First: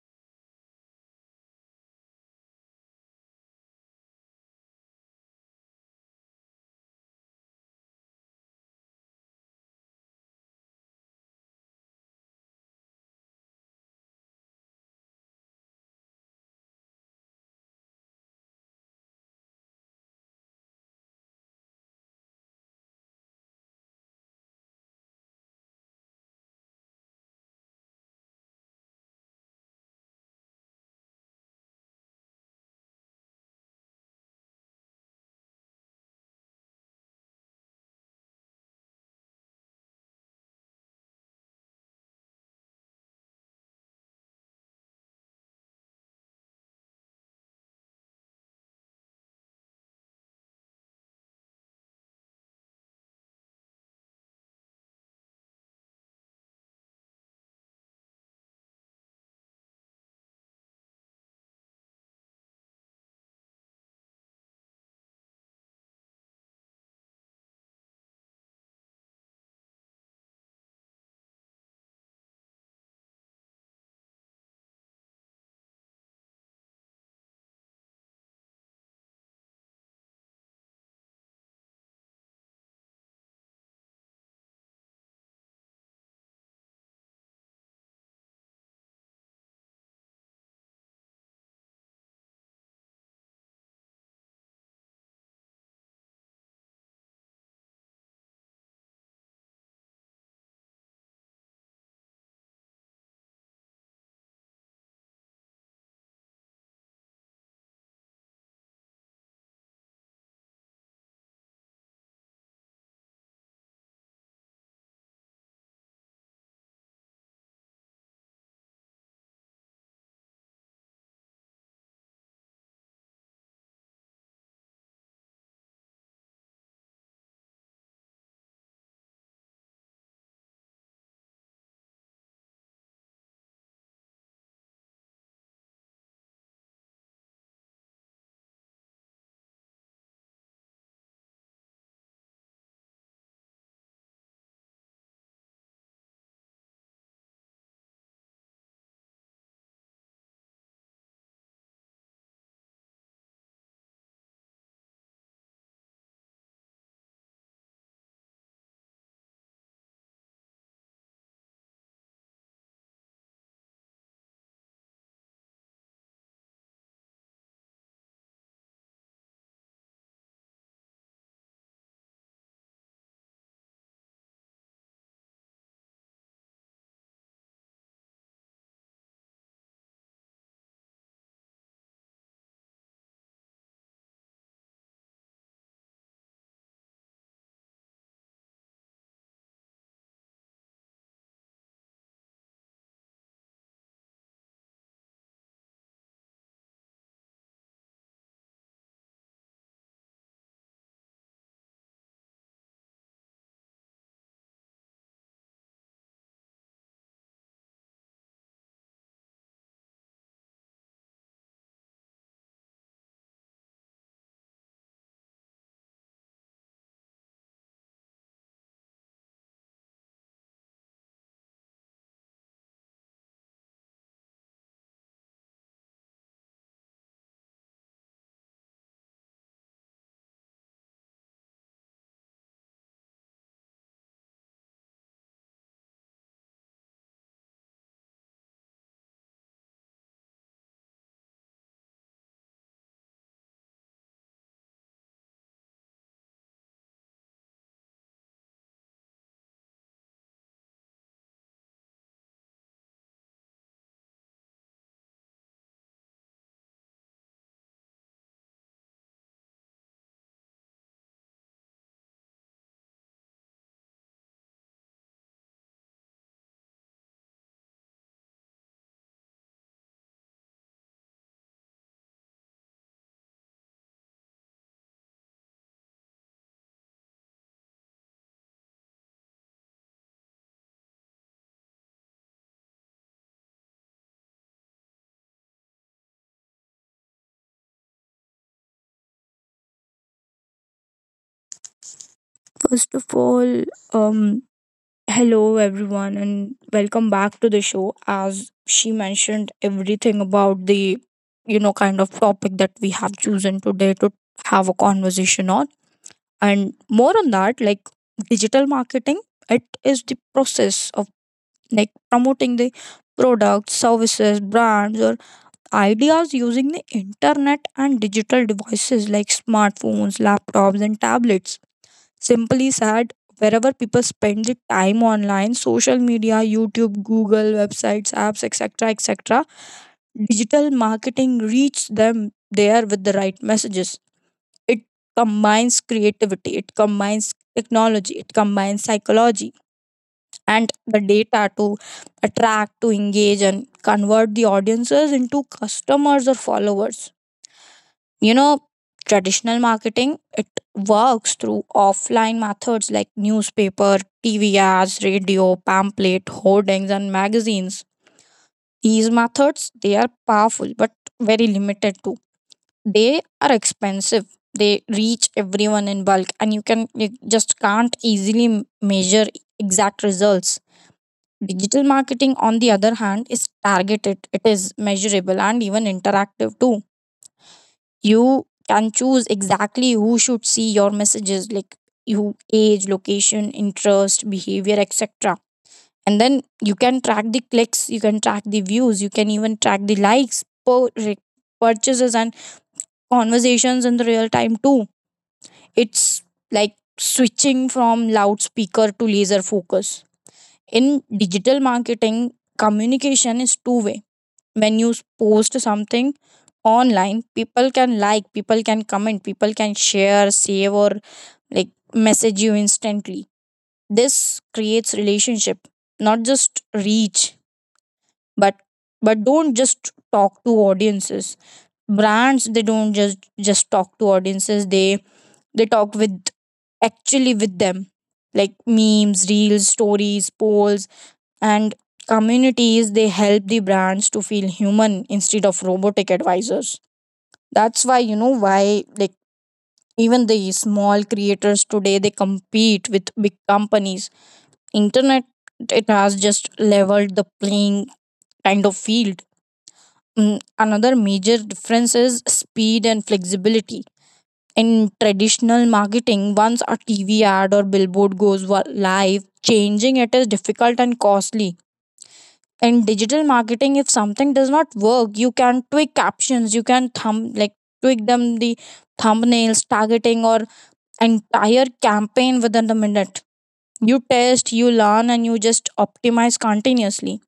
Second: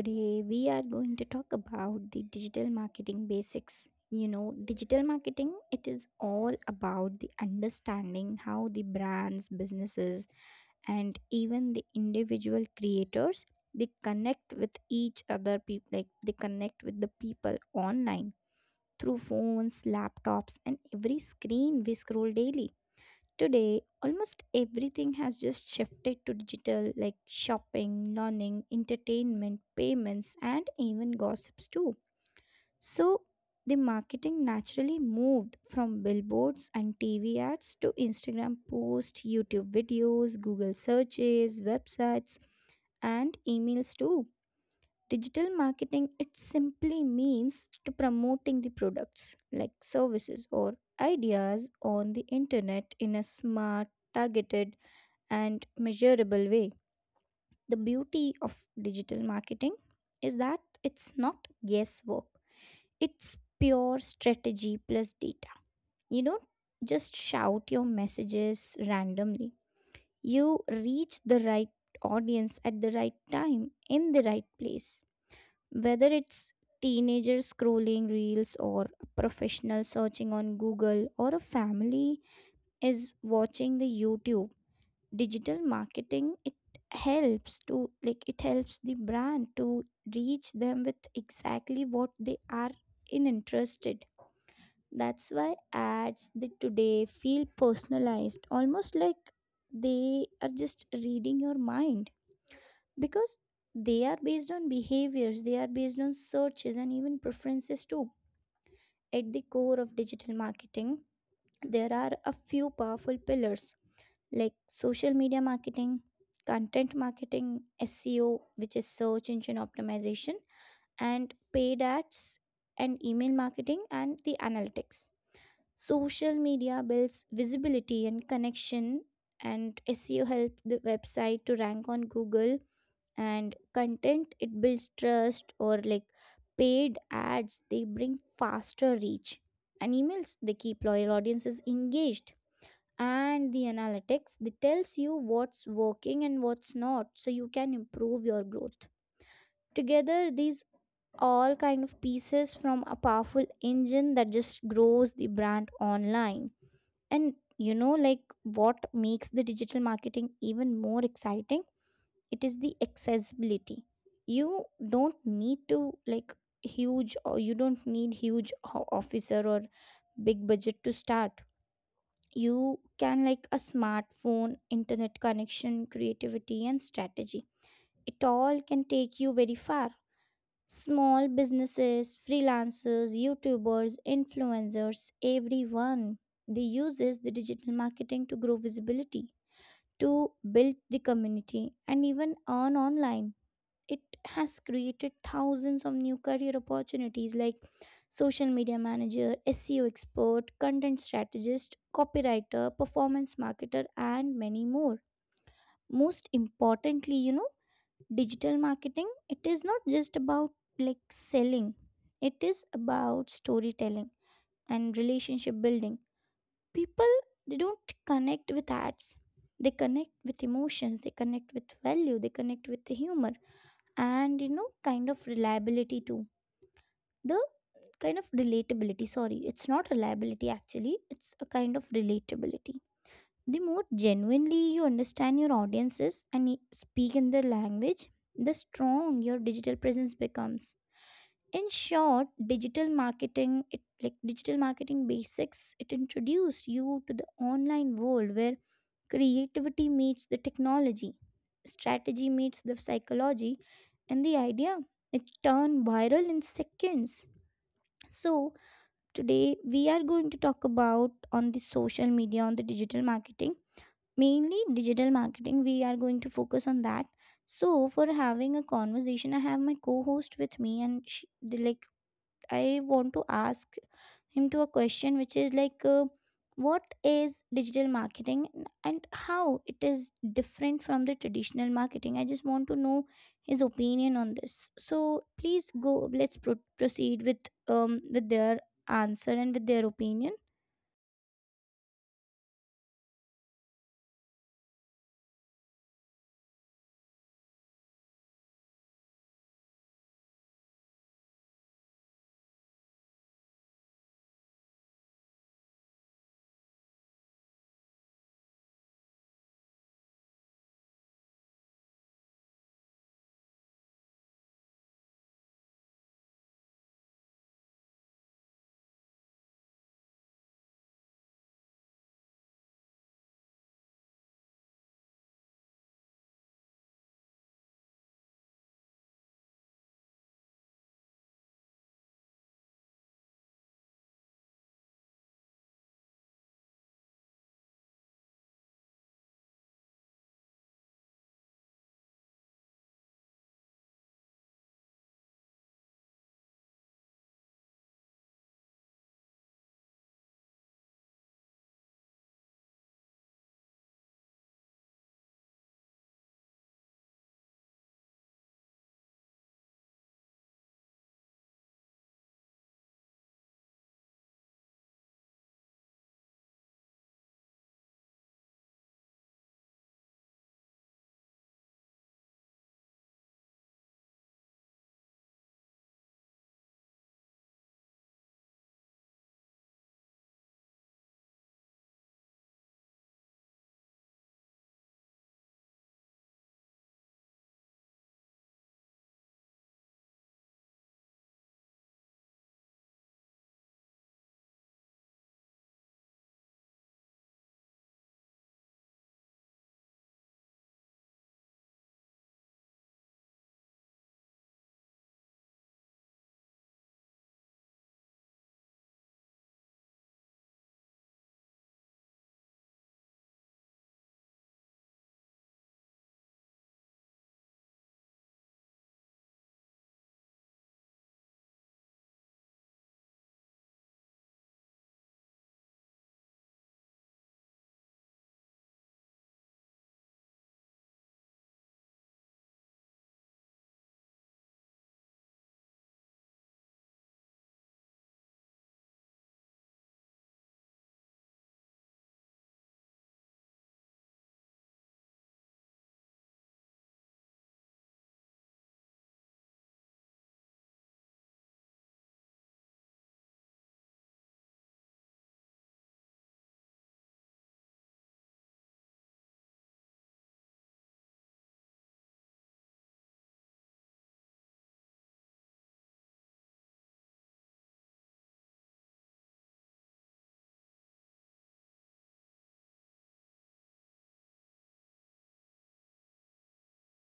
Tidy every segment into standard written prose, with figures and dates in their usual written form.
Today we are going to talk about the digital marketing basics. You know, digital marketing it is all about the understanding how the brands, businesses and even the individual creators they connect with each other people like they connect with the people online through phones, laptops and every screen we scroll daily. Today, almost everything has just shifted to digital, like shopping, learning, entertainment, payments, and even gossips too. So, the marketing naturally moved from billboards and TV ads to Instagram posts, YouTube videos, Google searches, websites, and emails too. Digital marketing it simply means to promoting the products like services or ideas on the internet in a smart, targeted and measurable way. The beauty of digital marketing is that it's not guesswork, it's pure strategy plus data. You don't just shout your messages randomly, you reach the right audience at the right time in the right place. Whether it's teenagers scrolling reels or a professional searching on Google or a family is watching the YouTube, digital marketing it helps to like it helps the brand to reach them with exactly what they are in interested. That's why ads the today feel personalized almost like they are just reading your mind, because they are based on behaviors, they are based on searches and even preferences too. At the core of digital marketing there are a few powerful pillars like social media marketing, content marketing, SEO, which is search engine optimization, and paid ads and email marketing and the analytics. Social media builds visibility and connection, and SEO helps the website to rank on Google. And content it builds trust, or like paid ads, they bring faster reach. And emails they keep loyal audiences engaged, and the analytics that tells you what's working and what's not so you can improve your growth. Together these all kind of pieces from a powerful engine that just grows the brand online. And you know like what makes the digital marketing even more exciting, it is the accessibility. You don't need to like huge or you don't need huge officer or big budget to start. You can like a smartphone internet connection creativity and strategy, it all can take you very far. Small businesses freelancers youtubers influencers everyone, they uses the digital marketing to grow visibility, to build the community and even earn online. It has created thousands of new career opportunities like social media manager, SEO expert, content strategist, copywriter, performance marketer and many more. Most importantly, you know, digital marketing it is not just about like selling. It is about storytelling and relationship building. People they don't connect with ads. They connect with emotions, they connect with value, they connect with the humor and you know kind of reliability too. The kind of relatability, sorry, it's not reliability actually, it's a kind of relatability. The more genuinely you understand your audiences and speak in their language, the strong your digital presence becomes. In short, digital marketing it like digital marketing basics it introduced you to the online world where creativity meets the technology, strategy meets the psychology, and the idea it turned viral in seconds. So today we are going to talk about on the social media on the digital marketing, mainly digital marketing we are going to focus on that. So for having a conversation I have my co-host with me and she, the, like I want to ask him to a question which is like what is digital marketing and how it is different from the traditional marketing. I just want to know his opinion on this, so please go let's proceed with their answer and with their opinion. First of all, um, hello everyone and welcome back to the show. As she mentioned everything about the kind of topic that we have chosen today to have a conversation on. And more on that, like digital marketing, it is the process of like promoting the products, services, brands, or ideas using the internet and digital devices like smartphones, laptops, and tablets. Simply said, wherever people spend the time online, social media, youtube, google, websites, apps, etc, etc, digital marketing reaches them there with the right messages. It combines creativity, it combines technology, it combines psychology and the data to attract, to engage and convert the audiences into customers or followers. You know, traditional marketing, it works through offline methods like newspaper, TV ads, radio, pamphlet, hoardings, and magazines. These methods, they are powerful but very limited too. They are expensive. They reach everyone in bulk and you just can't easily measure exact results. Digital marketing, on the other hand, is targeted, it is measurable and even interactive too. You can choose exactly who should see your messages, like you age, location, interest, behavior, etc, and then you can track the clicks, you can track the views, you can even track the likes, purchases and conversations in the real time too. It's like switching from loudspeaker to laser focus. In digital marketing, communication is two way. When you post something online, people can like, people can comment, people can share, save or like message you instantly. This creates relationship, not just reach. But don't just talk to audiences. Brands, they don't just talk to audiences, they talk with, actually, with them, like memes, reels, stories, polls and communities. They help the brands to feel human instead of robotic advisors. That's why, you know, why, like, even the small creators today, they compete with big companies. Internet, it has just leveled the playing, kind of, field. Another major difference is speed and flexibility. In traditional marketing, once a tv ad or billboard goes live, changing it is difficult and costly. In digital marketing, if something does not work, you can tweak captions, you can thumb like tweak the thumbnails, targeting or entire campaign within the minute. You test, you learn and you just optimize continuously.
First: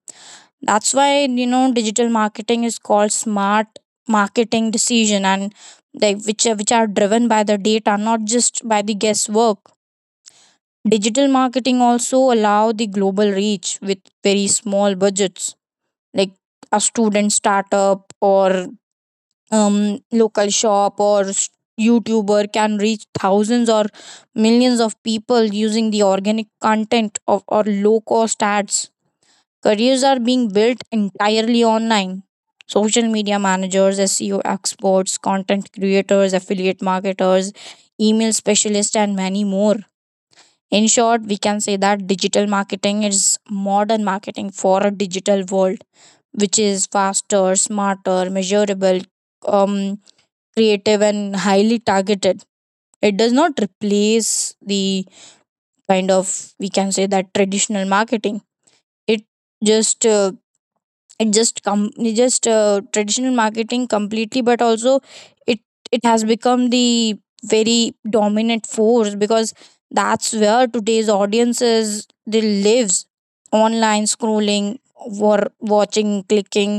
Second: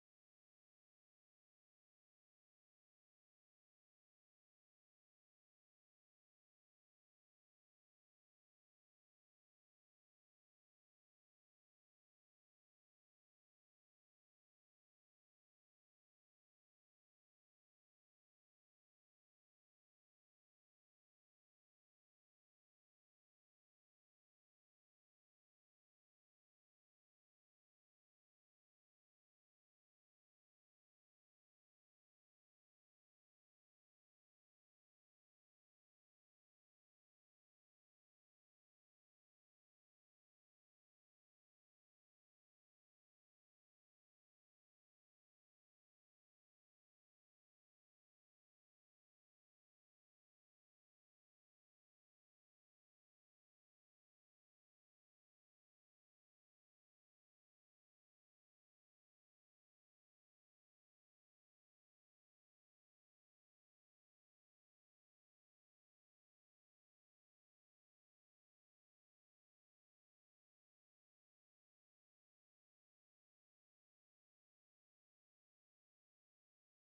That's why, you know, digital marketing is called smart marketing decision, and they which are driven by the data, not just by the guesswork. Digital marketing also allow the global reach with very small budgets. Like a student, startup or local shop or YouTuber can reach thousands or millions of people using the organic content of or low cost ads. Careers are being built entirely online. Social media managers, SEO experts, content creators, affiliate marketers, email specialists, and many more. In short, we can say that digital marketing is modern marketing for a digital world, which is faster, smarter, measurable, um, creative, and highly targeted. It does not replace the kind of, we can say, that traditional marketing. It just traditional marketing completely but also it it has become the very dominant force, because that's where today's audiences, they lives online, scrolling, war watching, clicking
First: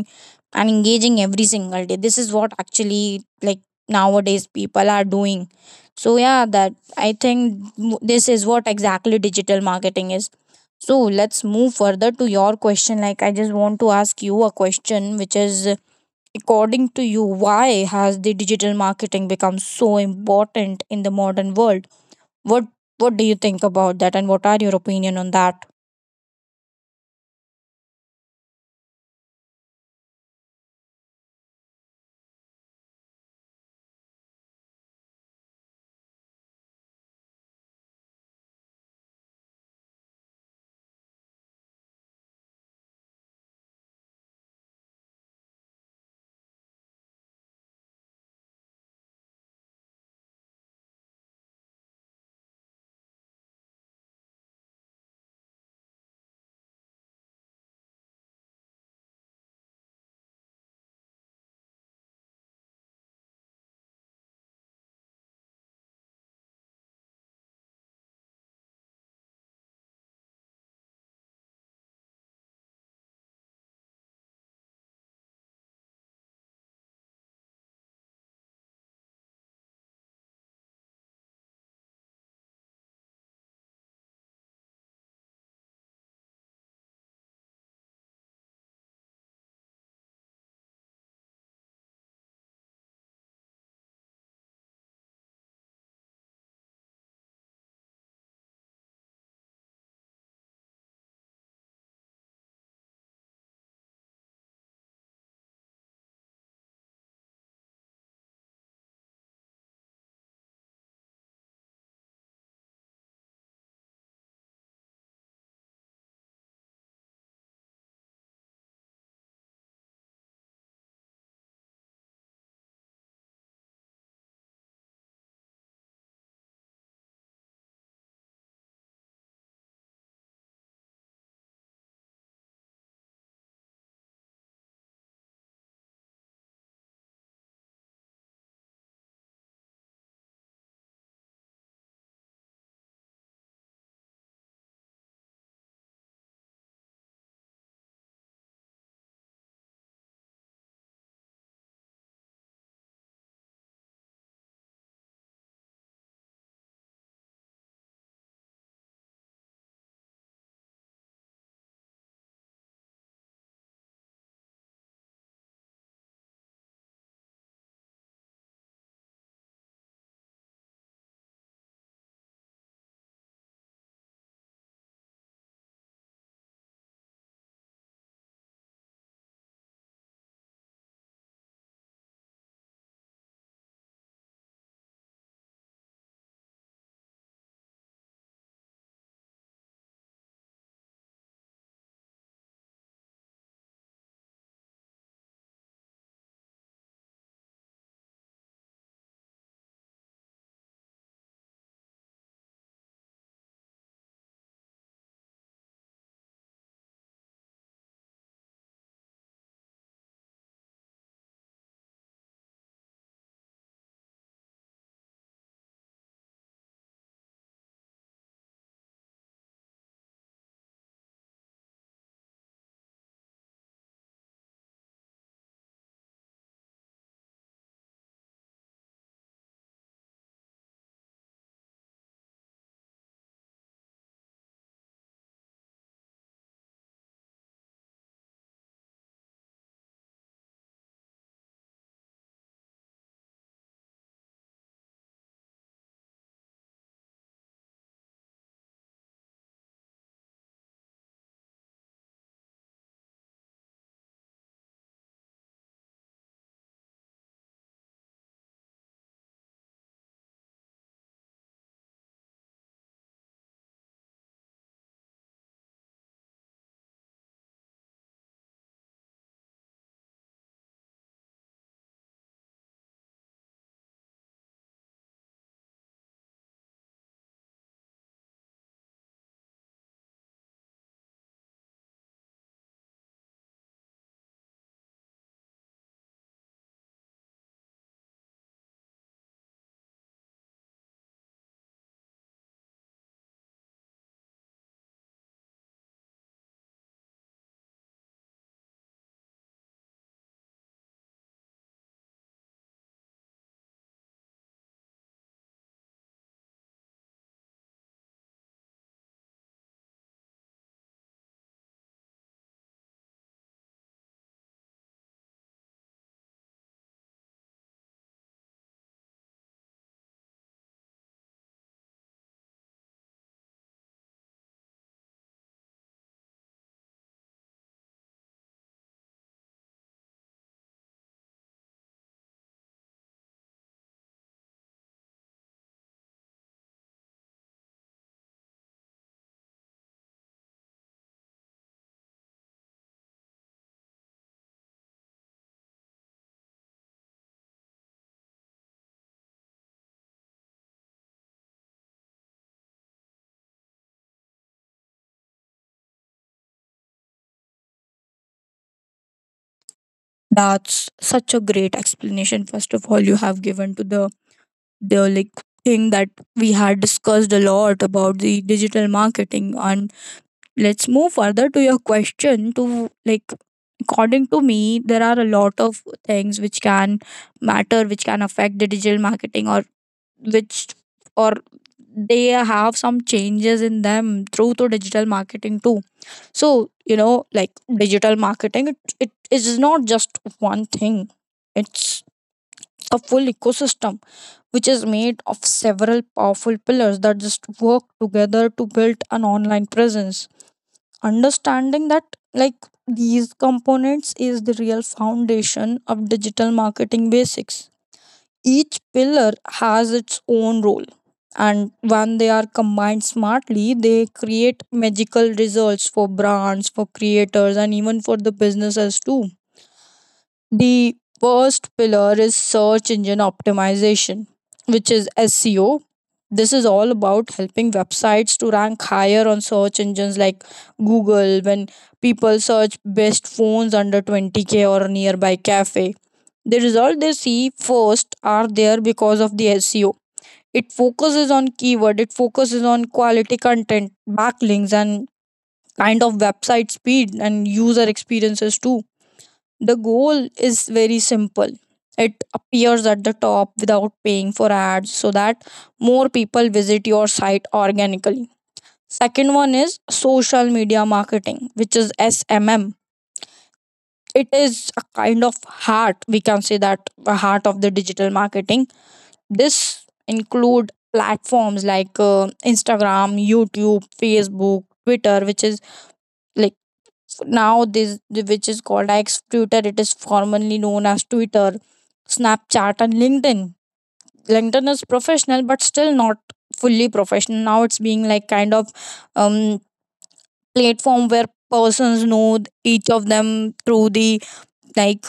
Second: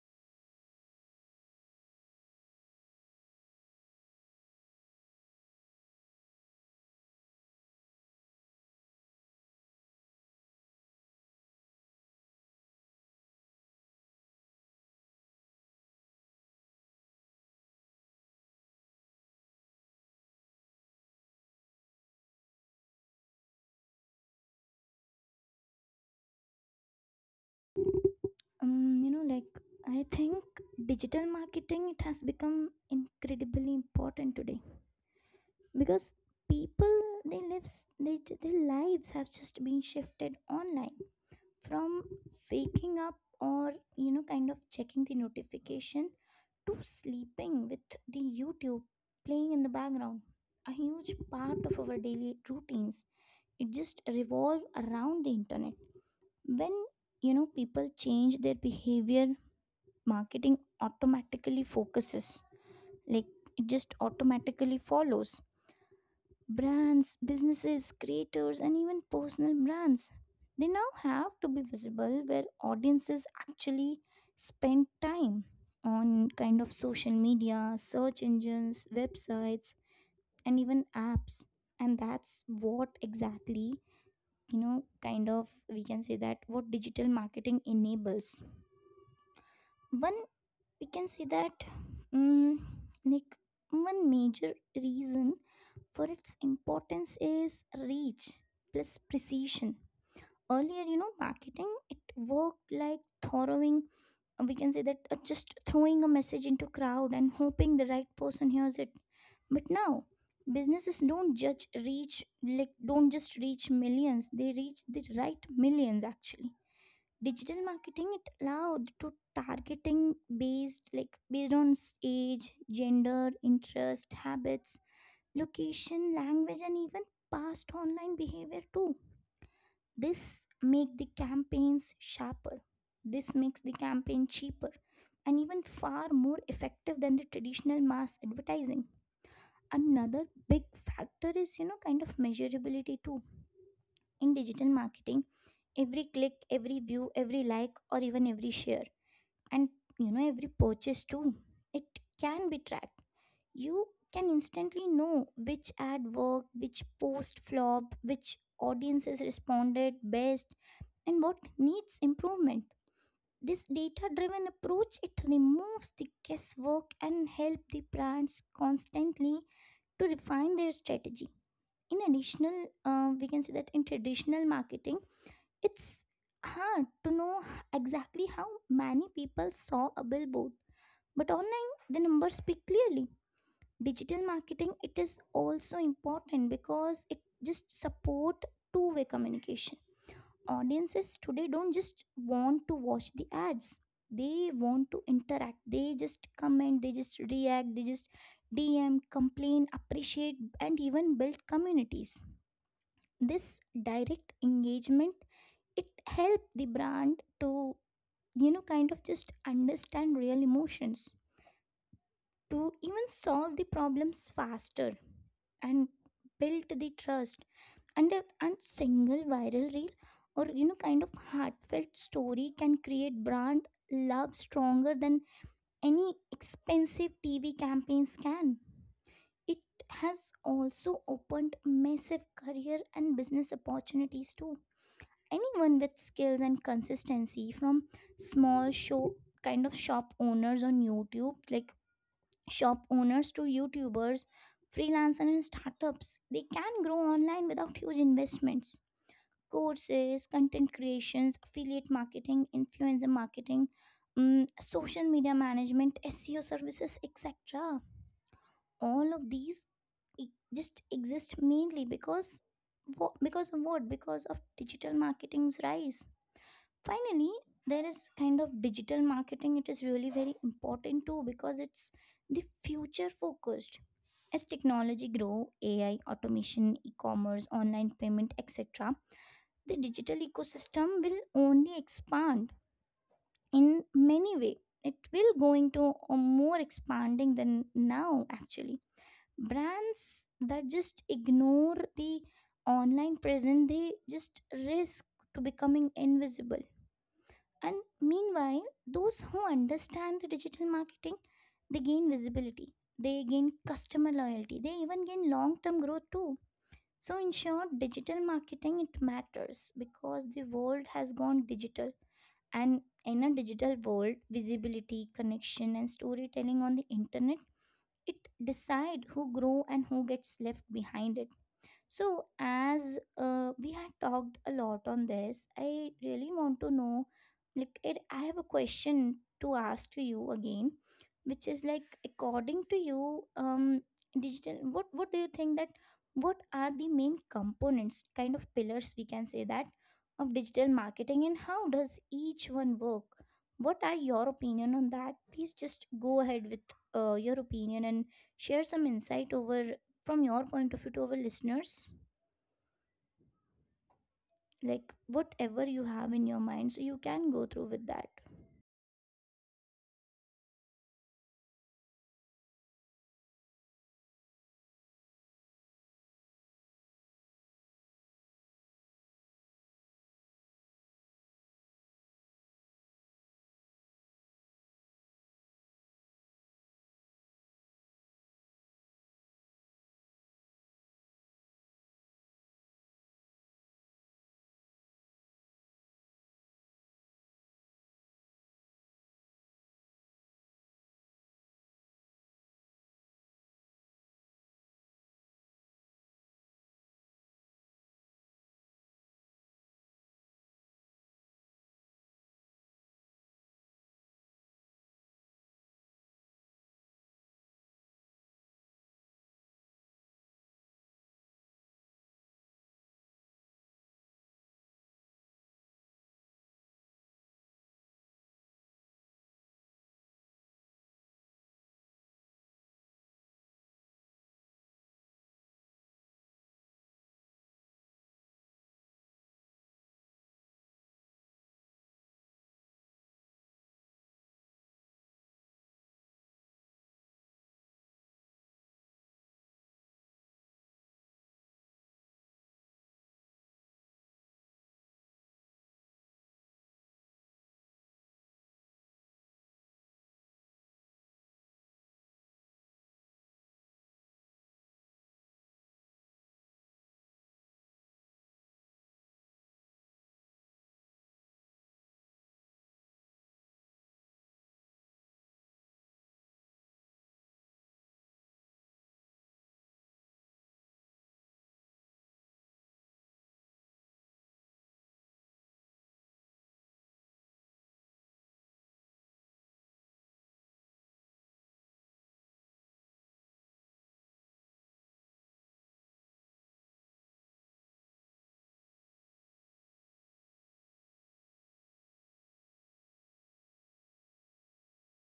and engaging every single day. This is what actually, like, nowadays people are doing. So yeah, that, I think, this is what exactly digital marketing is. So let's move further to your question. Like, I just want to ask you a question, which is, according to you, why has the digital marketing become so important in the modern world? What What do you think about that, and what are your opinion on that? You know like I think digital marketing it has become incredibly important today because people they lives they, their lives have just been shifted online from waking up or you know kind of checking the notification to sleeping with the youtube playing in the background. A huge part of our daily routines it just revolve around the internet. When you know people change their behavior, marketing automatically focuses like it just automatically follows brands, businesses, creators, and even personal brands. They now have to be visible where audiences actually spend time on kind of social media, search engines, websites, and even apps. And that's what exactly, you know, kind of we can say that what digital marketing enables. One, we can say that, mm like, one major reason for its importance is reach plus precision. Earlier, you know, marketing it worked like throwing, we can say that just throwing a message into crowd and hoping the right person hears it. But now businesses don't judge reach like don't just reach millions, they reach the right millions actually. Digital marketing it allowed to targeting based like based on age, gender, interest, habits, location, language, and even past online behavior too. This make the campaigns sharper. This makes the campaign cheaper and even far more effective than the traditional mass advertising. Another big factor is you know kind of measurability too. In digital marketing, every click, every view, every like or even every share and you know every purchase too. It can be tracked. You can instantly know which ad worked, which post flopped, which audiences responded best, and what needs improvement. This data driven approach it removes the guesswork and help the brands constantly to refine their strategy. In additional, we can say that in traditional marketing, it's hard to know exactly how many people saw a billboard, but online the numbers speak clearly. Digital marketing it is also important because it just support two-way communication. Audiences today don't just want to watch the ads, they want to interact, they just comment, they just react, they just dm, complain, appreciate and even build communities. This direct engagement it help the brand to you know kind of just understand real emotions, to even solve the problems faster and built the trust. And and single viral reel or you know kind of heartfelt story can create brand love stronger than any expensive TV campaigns can. It has also opened massive career and business opportunities too. Anyone with skills and consistency from small show kind of shop owners on youtube like shop owners to YouTubers, freelancers, and startups. They can grow online without huge investments. Courses, content creations, affiliate marketing, influencer marketing, social media management, SEO services, etc. All of these e- just exist mainly because wha- because of what? Because of digital marketing's rise. Finally, there is kind of digital marketing. It is really very important too because it's the future focused. As technology grow, AI, automation, e-commerce, online payment, etc., the digital ecosystem will only expand in many way. It will going to a more expanding than now actually. Brands that just ignore the online presence, they just risk to becoming invisible. And meanwhile, those who understand the digital marketing, they gain visibility, they gain customer loyalty, they even gain long term growth too. So, in short, digital marketing it matters because the world has gone digital, and in a digital world, visibility, connection, and storytelling on the internet it decide who grow and who gets left behind. So, as we had talked a lot on this, I really want to know like, it, I have a question to ask to you again, which is like, according to you, digital, what do you think that what are the main components, kind of pillars, we can say that, of digital marketing and how does each one work? What are your opinion on that? Please just go ahead with your opinion and share some insight over from your point of view to our listeners like whatever you have in your mind so you can go through with that. That's such a great explanation. First of all, you have given to the like thing that we had discussed a lot about the digital marketing. And let's move further to your question to, like, according to me, there are a lot of things which can matter, which can affect the digital marketing, or which or they have some changes in them through to digital marketing too. So you know, like, digital marketing, it is not just one thing. It's a full ecosystem which is made of several powerful pillars that just work together to build an online presence. Understanding that, like, these components is the real foundation of digital marketing basics. Each pillar has its own role, and when they are combined smartly, they create magical results for brands, for creators and even for the businesses too. The first pillar is search engine optimization, which is SEO. This is all about helping websites to rank higher on search engines like Google. When people search best phones under 20k or nearby cafe, the result they see first are there because of the SEO. It focuses on keyword, it focuses on quality content, backlinks, and kind of website speed and user experiences too. The goal is very simple. It appears at the top without paying for ads, so that more people visit your site organically. Second one is social media marketing, which is SMM. It is a kind of heart, we can say that the heart of the digital marketing. This include platforms like Instagram, YouTube, Facebook, Twitter, which is, like, now, this which is called X Twitter. It is formerly known as Twitter, Snapchat, and LinkedIn. LinkedIn is professional, but still not fully professional. Now it's being like kind of um platform where persons know each of them through the like,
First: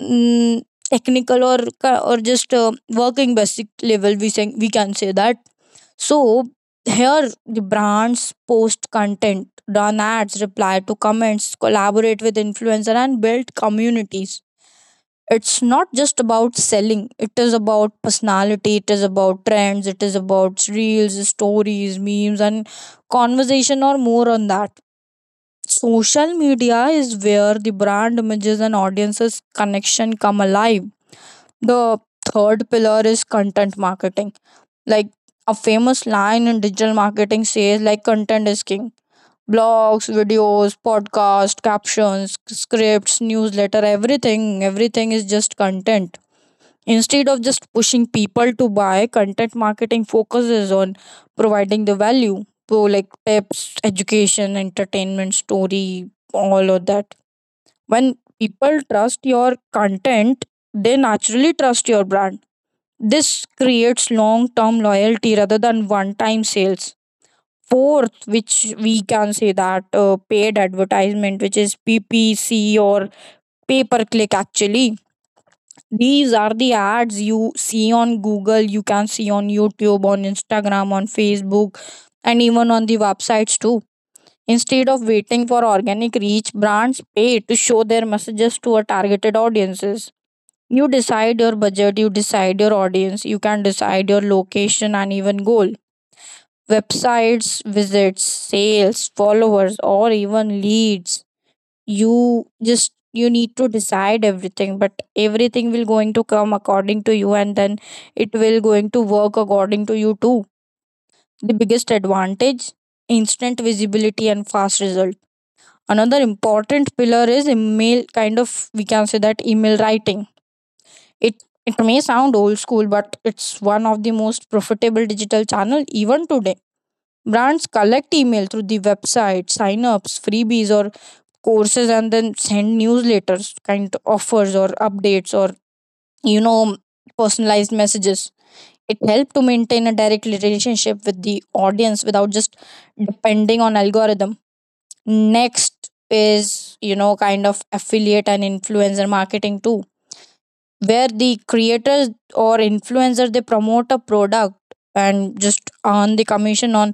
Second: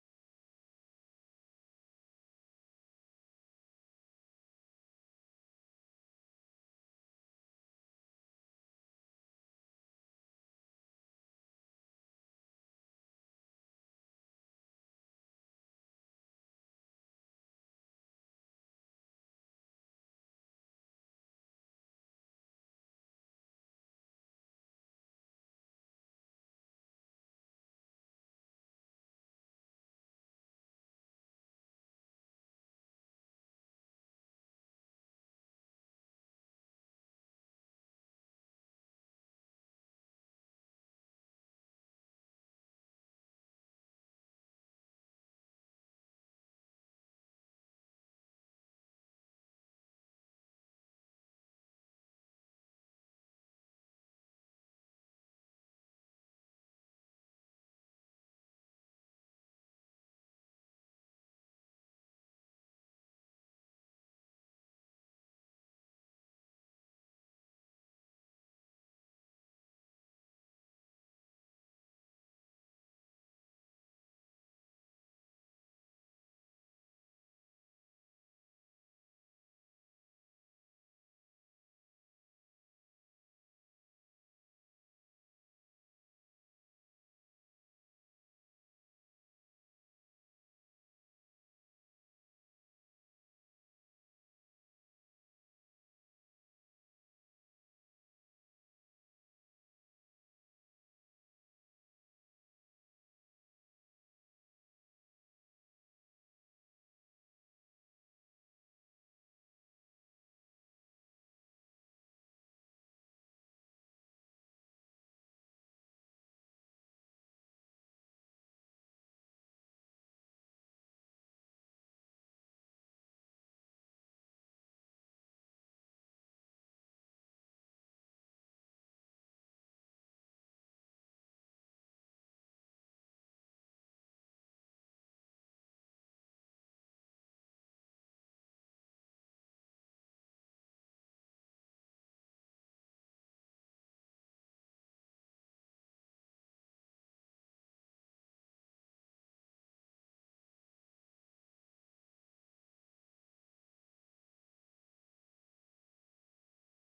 mm, technical or ca- or just working basic level. We can say that. So here the brands post content, run ads, reply to comments, collaborate with influencer and build communities. It's not just about selling, it is about personality, it is about trends, it is about reels, stories, memes and conversation or more on that. Social media is where the brand images and audiences connection come alive. The third pillar is content marketing. Like, a famous line in digital marketing says, like, content is king. Blogs, videos, podcasts, captions, scripts, newsletter, everything is just content. Instead of just pushing people to buy, content marketing focuses on providing the value. So like tips, education, entertainment, story, all of that. When people trust your content, they naturally trust your brand. This creates long term loyalty rather than one time sales. Fourth, which we can say that paid advertisement, which is PPC, or pay per click, actually. These are the ads you see on Google, you can see on YouTube, on Instagram, on Facebook, and even on the websites too. Instead of waiting for organic reach, brands pay to show their messages to a targeted audiences. You decide your budget, you decide your audience, you can decide your location and even goal. Websites, visits, sales, followers, or even leads. You just you need to decide everything, but everything will going to come according to you, and then it will going to work according to you too. The biggest advantage: instant visibility and fast result. Another important pillar is email, kind of, we can say that, email writing. It may sound old school, but it's one of the most profitable digital channel even today. Brands collect email through the website, sign-ups, freebies or courses and then send newsletters, kind offers or updates or, you know, personalized messages. It helps to maintain a direct relationship with the audience without just depending on algorithm. Next is, you know, kind of affiliate and influencer marketing too, where the creators or influencers, they promote a product and just earn the commission on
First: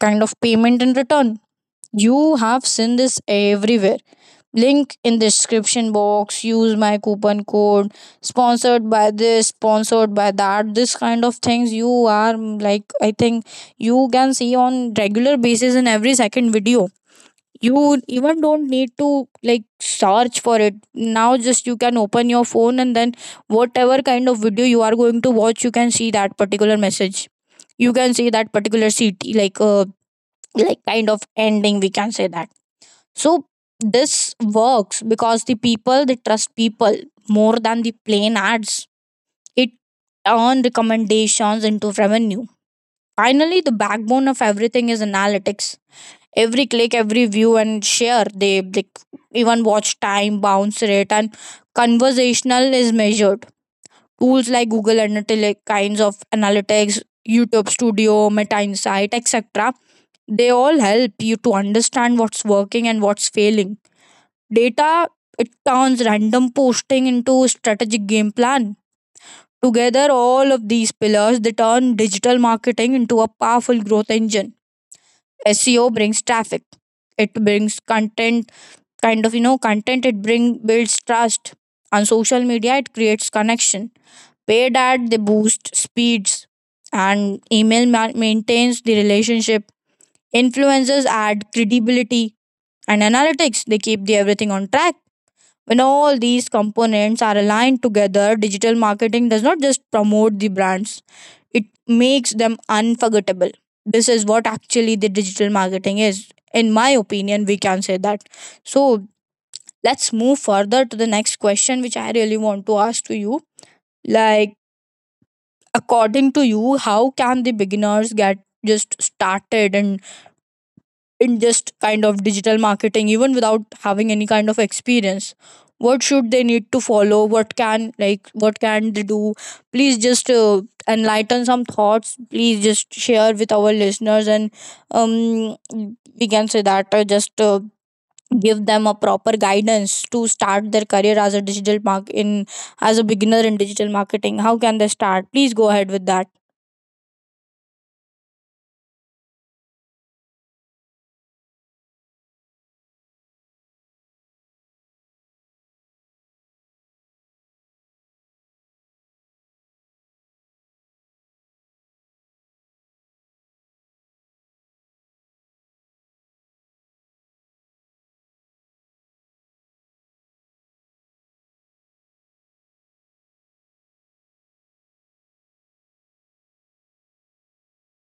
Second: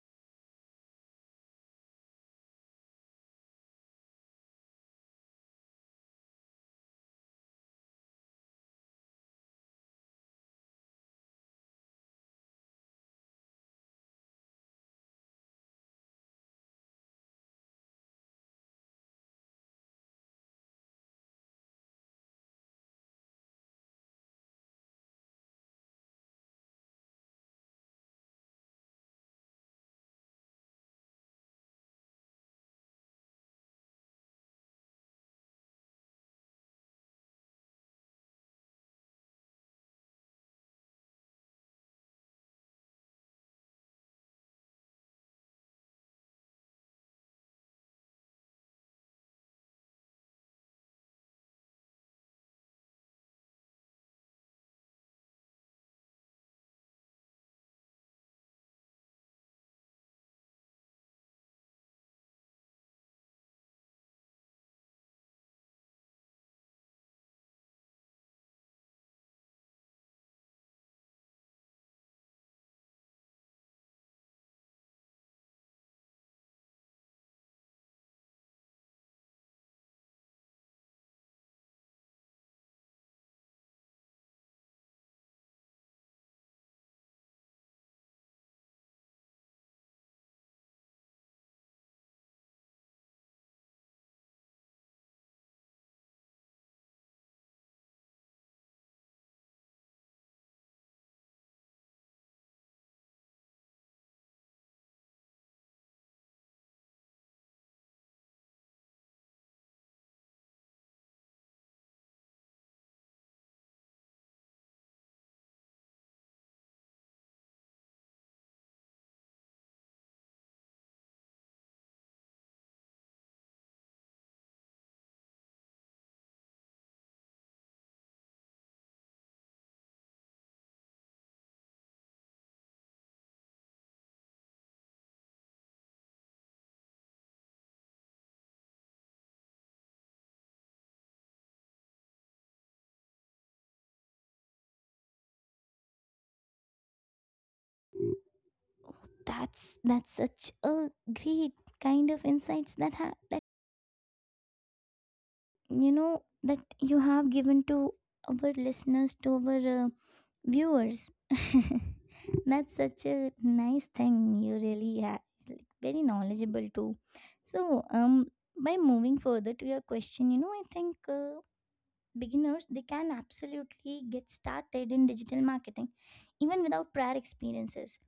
kind of payment in return. You have seen this everywhere. Link in description box, use my coupon code, sponsored by this, sponsored by that. This kind of things you are, like, I think, you can see on regular basis in every second video. You even don't need to like search for it now. Just you can open your phone, and then whatever kind of video you are going to watch, you can see that particular message, you can see that particular city, like kind of ending, we can say that. So this works because the people, they trust people more than the plain ads. It turn recommendations into revenue. Finally, the backbone of everything is analytics. Every click, every view and share, they, like, even watch time, bounce rate and conversational is measured. Tools like google analytics, kinds of analytics, youtube studio, meta insight, etc, they all help you to understand what's working and what's failing. Data, it turns random posting into strategic game plan. Together, all of these pillars, they turn digital marketing into a powerful growth engine. SEO brings traffic, it brings content, kind of, you know, content it bring builds trust. On social media, it creates connection. Paid ad, they boost speeds, and email maintains the relationship. Influencers add credibility, and analytics, they keep the everything on track. When all these components are aligned together, digital marketing does not just promote the brands, it makes them unforgettable. This is what actually the digital marketing is, in my opinion, we can say that. So let's move further to the next question which I really want to ask to you, like, according to you, how can the beginners get just started and in just kind of digital marketing even without having any kind of experience? What should they need to follow? What can, like, what can they do? Please just enlighten some thoughts. Please just share with our listeners, and um we can say that just give them a proper guidance to start their career as a digital mark in, as a beginner in digital marketing. How can they start? Please go ahead with that. Oh, that's such a great kind of insights that that you know that you have given to our listeners to our viewers that's such a nice thing. You really have, like, very knowledgeable too. So by moving further to your question, you know, I think beginners, they can absolutely get started in digital marketing even without prior experiences.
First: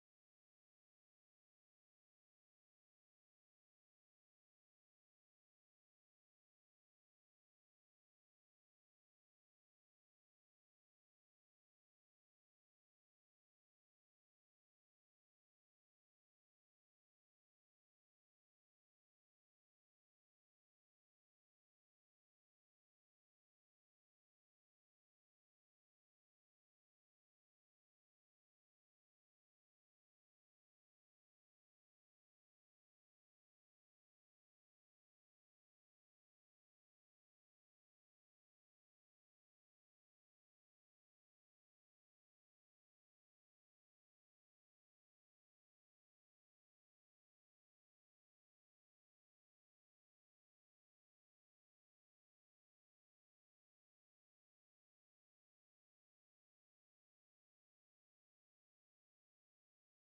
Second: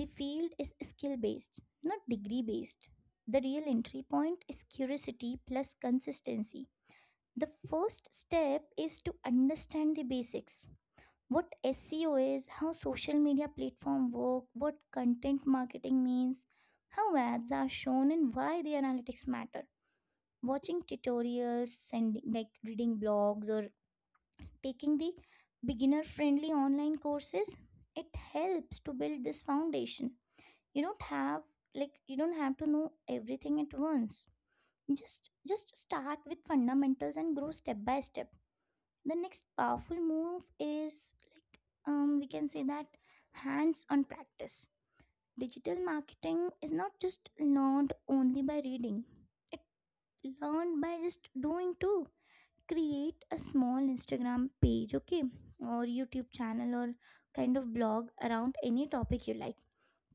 The field is skill based, not degree based. The real entry point is curiosity plus consistency. The first step is to understand the basics: what seo is, how social media platform work, what content marketing means, how ads are shown, and why the analytics matter. Watching tutorials and like reading blogs or taking the beginner friendly online courses, it helps to build this foundation. You don't have, like, you don't have to know everything at once. Just start with fundamentals and grow step by step. The next powerful move is, like, we can say that, hands on practice. Digital marketing is not just learned only by reading, it learned by just doing too. Create a small Instagram page, okay, or YouTube channel, or kind of blog around any topic you like:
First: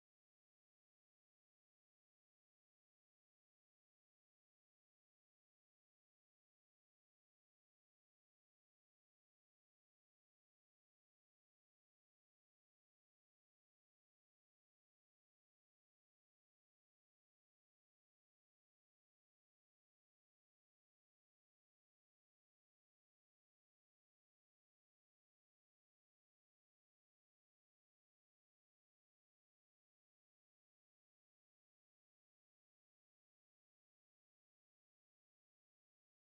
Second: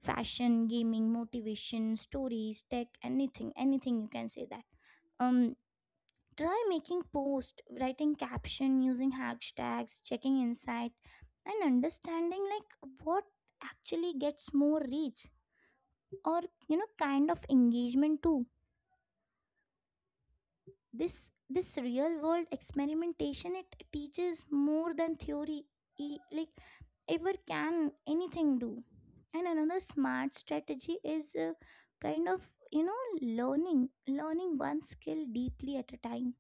fashion, gaming, motivation stories, tech, anything, anything you can say that. um Try making post, writing caption, using hashtags, checking insight, and understanding like what actually gets more reach or, you know, kind of engagement too. This real world experimentation, it teaches more than theory. Like, ever can anything do. And another smart strategy is kind of, you know, learning one skill deeply at a time.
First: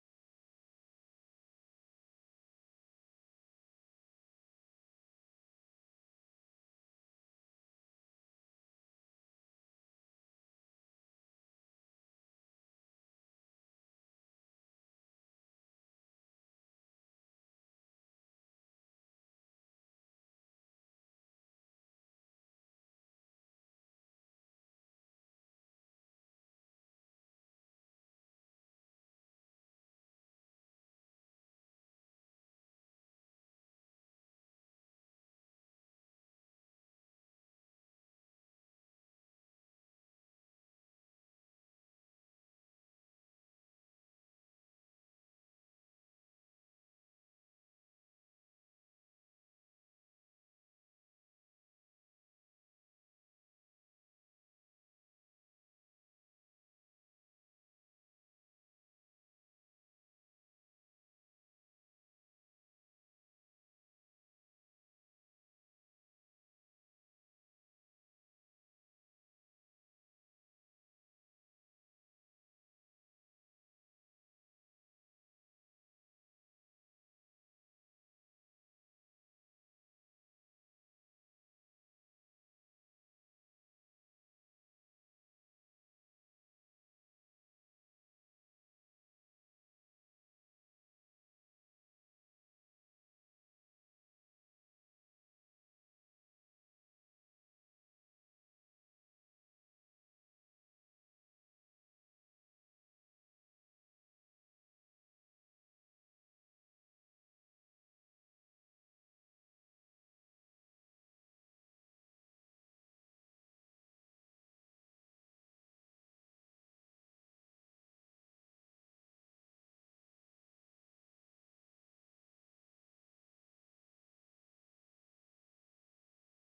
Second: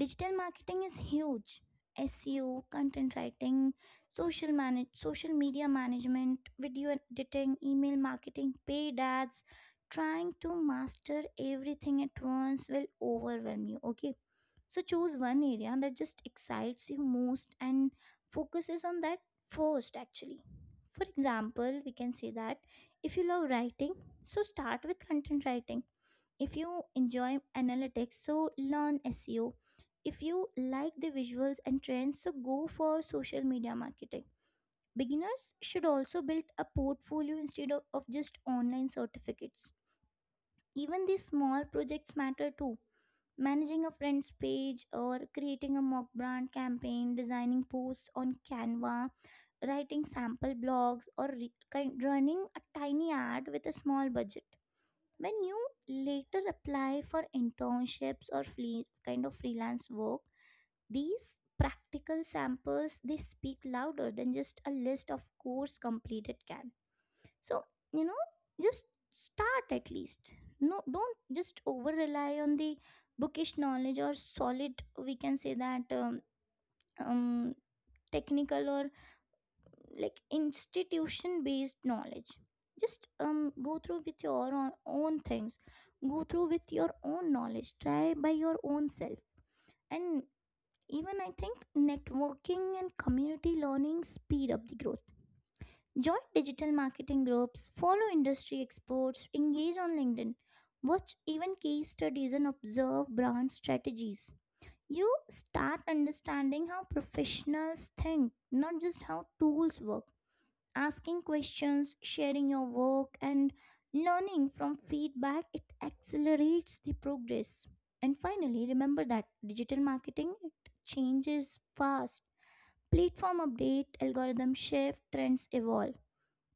Digital marketing is huge: seo, content writing, social media management, video editing, email marketing, paid ads. Trying to master everything at once will overwhelm you, okay. So choose one area that just excites you most and focuses on that first actually. For example, we can say that if you love writing, so start with content writing. If you enjoy analytics, so learn SEO. If you like the visuals and trends, so go for social media marketing. Beginners should also build a portfolio instead of just online certificates. Even these small projects matter too. Managing a friend's page, or creating a mock brand campaign, designing posts on Canva, writing sample blogs, or running a tiny ad with a small budget. When you later apply for internships or kind of freelance work, these practical samples, they speak louder than just a list of course completed can. So, you know, just start at least. No, don't just over rely on the bookish knowledge or solid, we can say that, um, technical or, like, institution based knowledge. Just go through with your own things. Go through with your own knowledge, try by your own self. And even I think networking and community learning speed up the growth. Join digital marketing groups, follow industry experts, engage on LinkedIn, watch even case studies, and observe brand strategies. You start understanding how professionals think, not just how tools work. Asking questions, sharing your work, and learning from feedback, it accelerates the progress. And finally, remember that digital marketing, it changes fast. Platform update, algorithm shift, trends evolve.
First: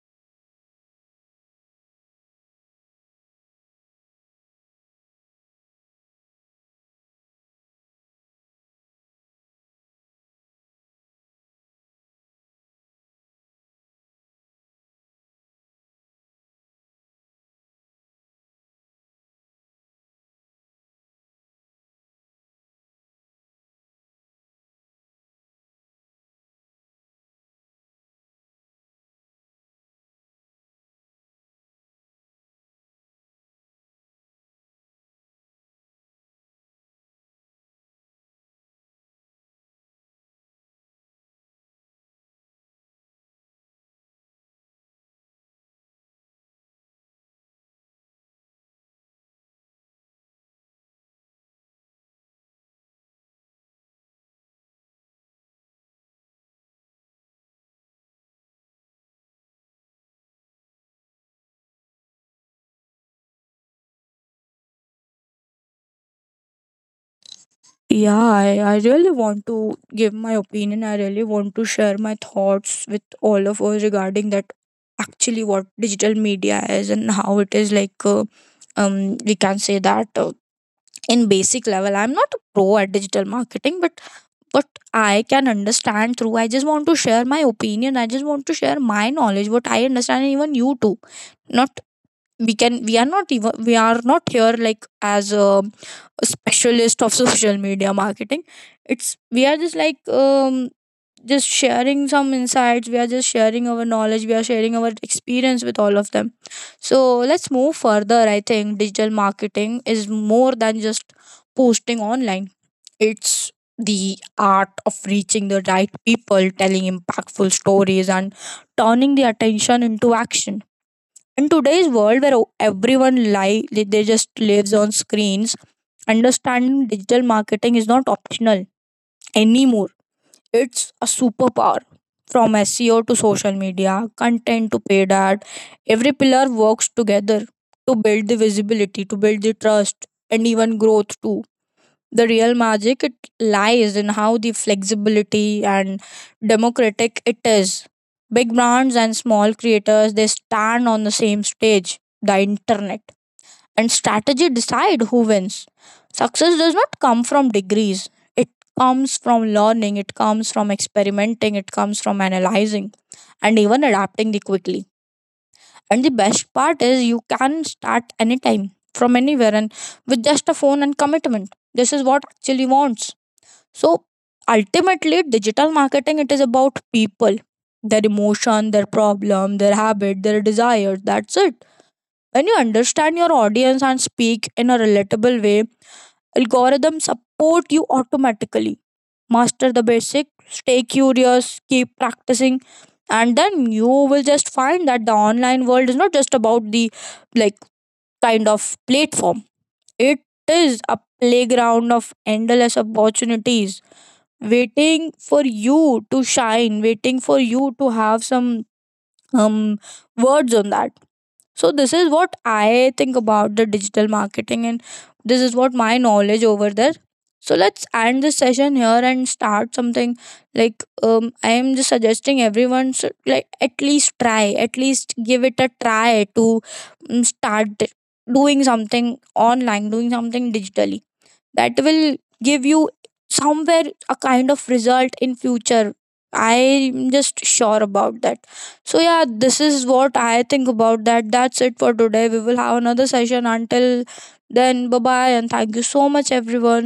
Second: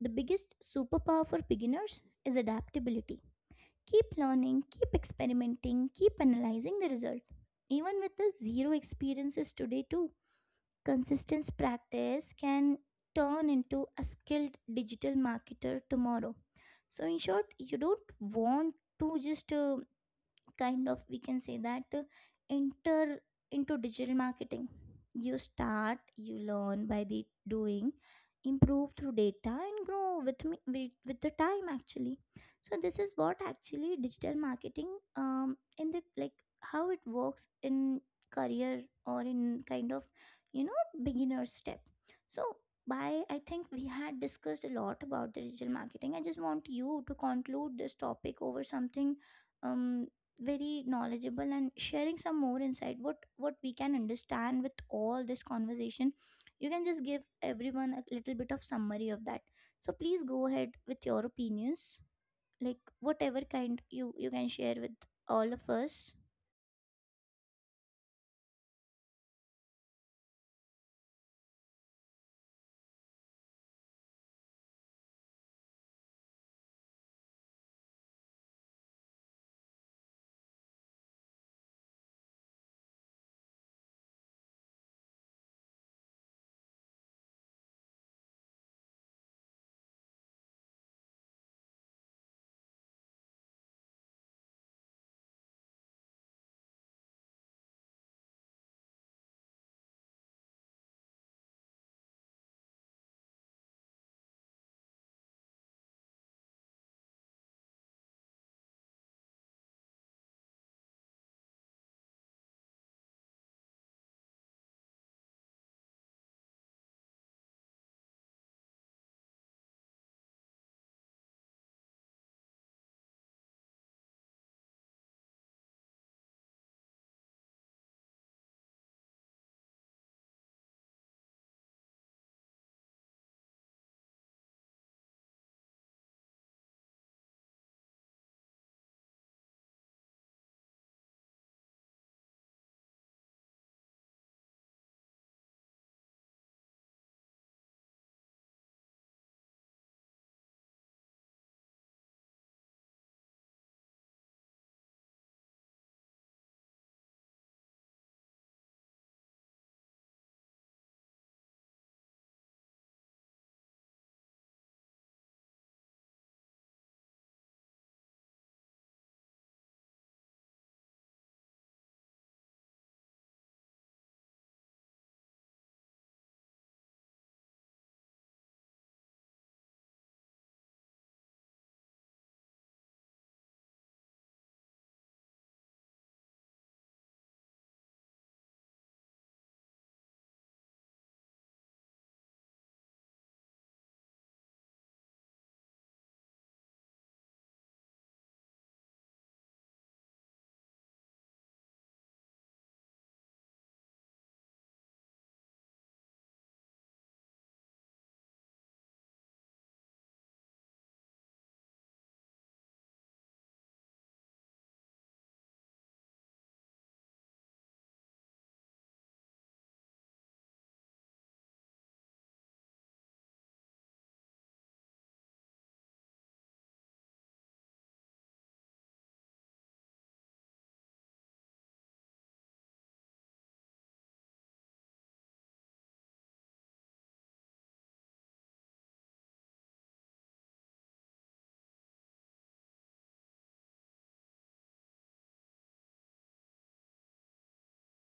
The biggest superpower for beginners is adaptability. Keep learning, keep experimenting, keep analyzing the result. Even with the zero experiences today, too, consistent practice can turn into a skilled digital marketer tomorrow. So, in short, you don't want to just kind of, we can say that, enter into digital marketing. You start, you learn by the doing, improve through data, and grow with me with the time actually. So this is what actually digital marketing, in the, like, how it works in career or in kind of, you know, beginner step. So by, I think we had discussed a lot about the digital marketing. I just want you to conclude this topic over something, um very knowledgeable, and sharing some more insight, what we can understand with all this conversation. You can just give everyone a little bit of summary of that. So please go ahead with your opinions, like whatever kind you can share with all of us. Yeah, I really want to give my opinion. I really want to share my thoughts with all of us regarding that. Actually, what digital media is and how it is, like we can say that in basic level, I'm not a pro at digital marketing, but what I can understand through. I just want to share my opinion. I just want to share my knowledge, what I understand, and even you too. Not we are not, even we are not here like as a specialist of social media marketing. It's we are just like just sharing some insights. We are just sharing our knowledge. We are sharing our experience with all of them. So let's move further. I think digital marketing is more than just posting online. It's the art of reaching the right people, telling impactful stories, and turning the attention into action. In today's world, where everyone lie, they just lives on screens, understanding digital marketing is not optional anymore. It's a superpower. From SEO to social media, content to paid ad, every pillar works together to build the visibility, to build the trust, and even growth too. The real magic, it lies in how the flexibility and democratic it is. Big brands and small creators, they stand on the same stage. The internet and strategy decide who wins. Success does not come from degrees. It comes from learning, it comes from experimenting, it comes from analyzing, and even adapting the quickly. And the best part is, you can start anytime, from anywhere, and with just a phone and commitment. This is what actually wants. So ultimately, digital marketing, it is about people, their emotion, their problem, their habit, their desires. That's it. When you understand your audience and speak in a relatable way, algorithms support you automatically. Master the basic, stay curious, keep practicing, and then you will just find that the online world is not just about the, like, kind of platform. It is a playground of endless opportunities, waiting for you to shine, waiting for you to have some um words on that. So this is what I think about the digital marketing, and this is what my knowledge over there. So let's end this session here and start something, like, I am just suggesting everyone should, like, at least try, at least give it a try to start doing something online, doing something digitally that will give you somewhere a kind of result in future. I'm just sure about that. So yeah, this is what I think about that. That's it for today. We will have another session until then. Bye bye, and thank you so much, everyone.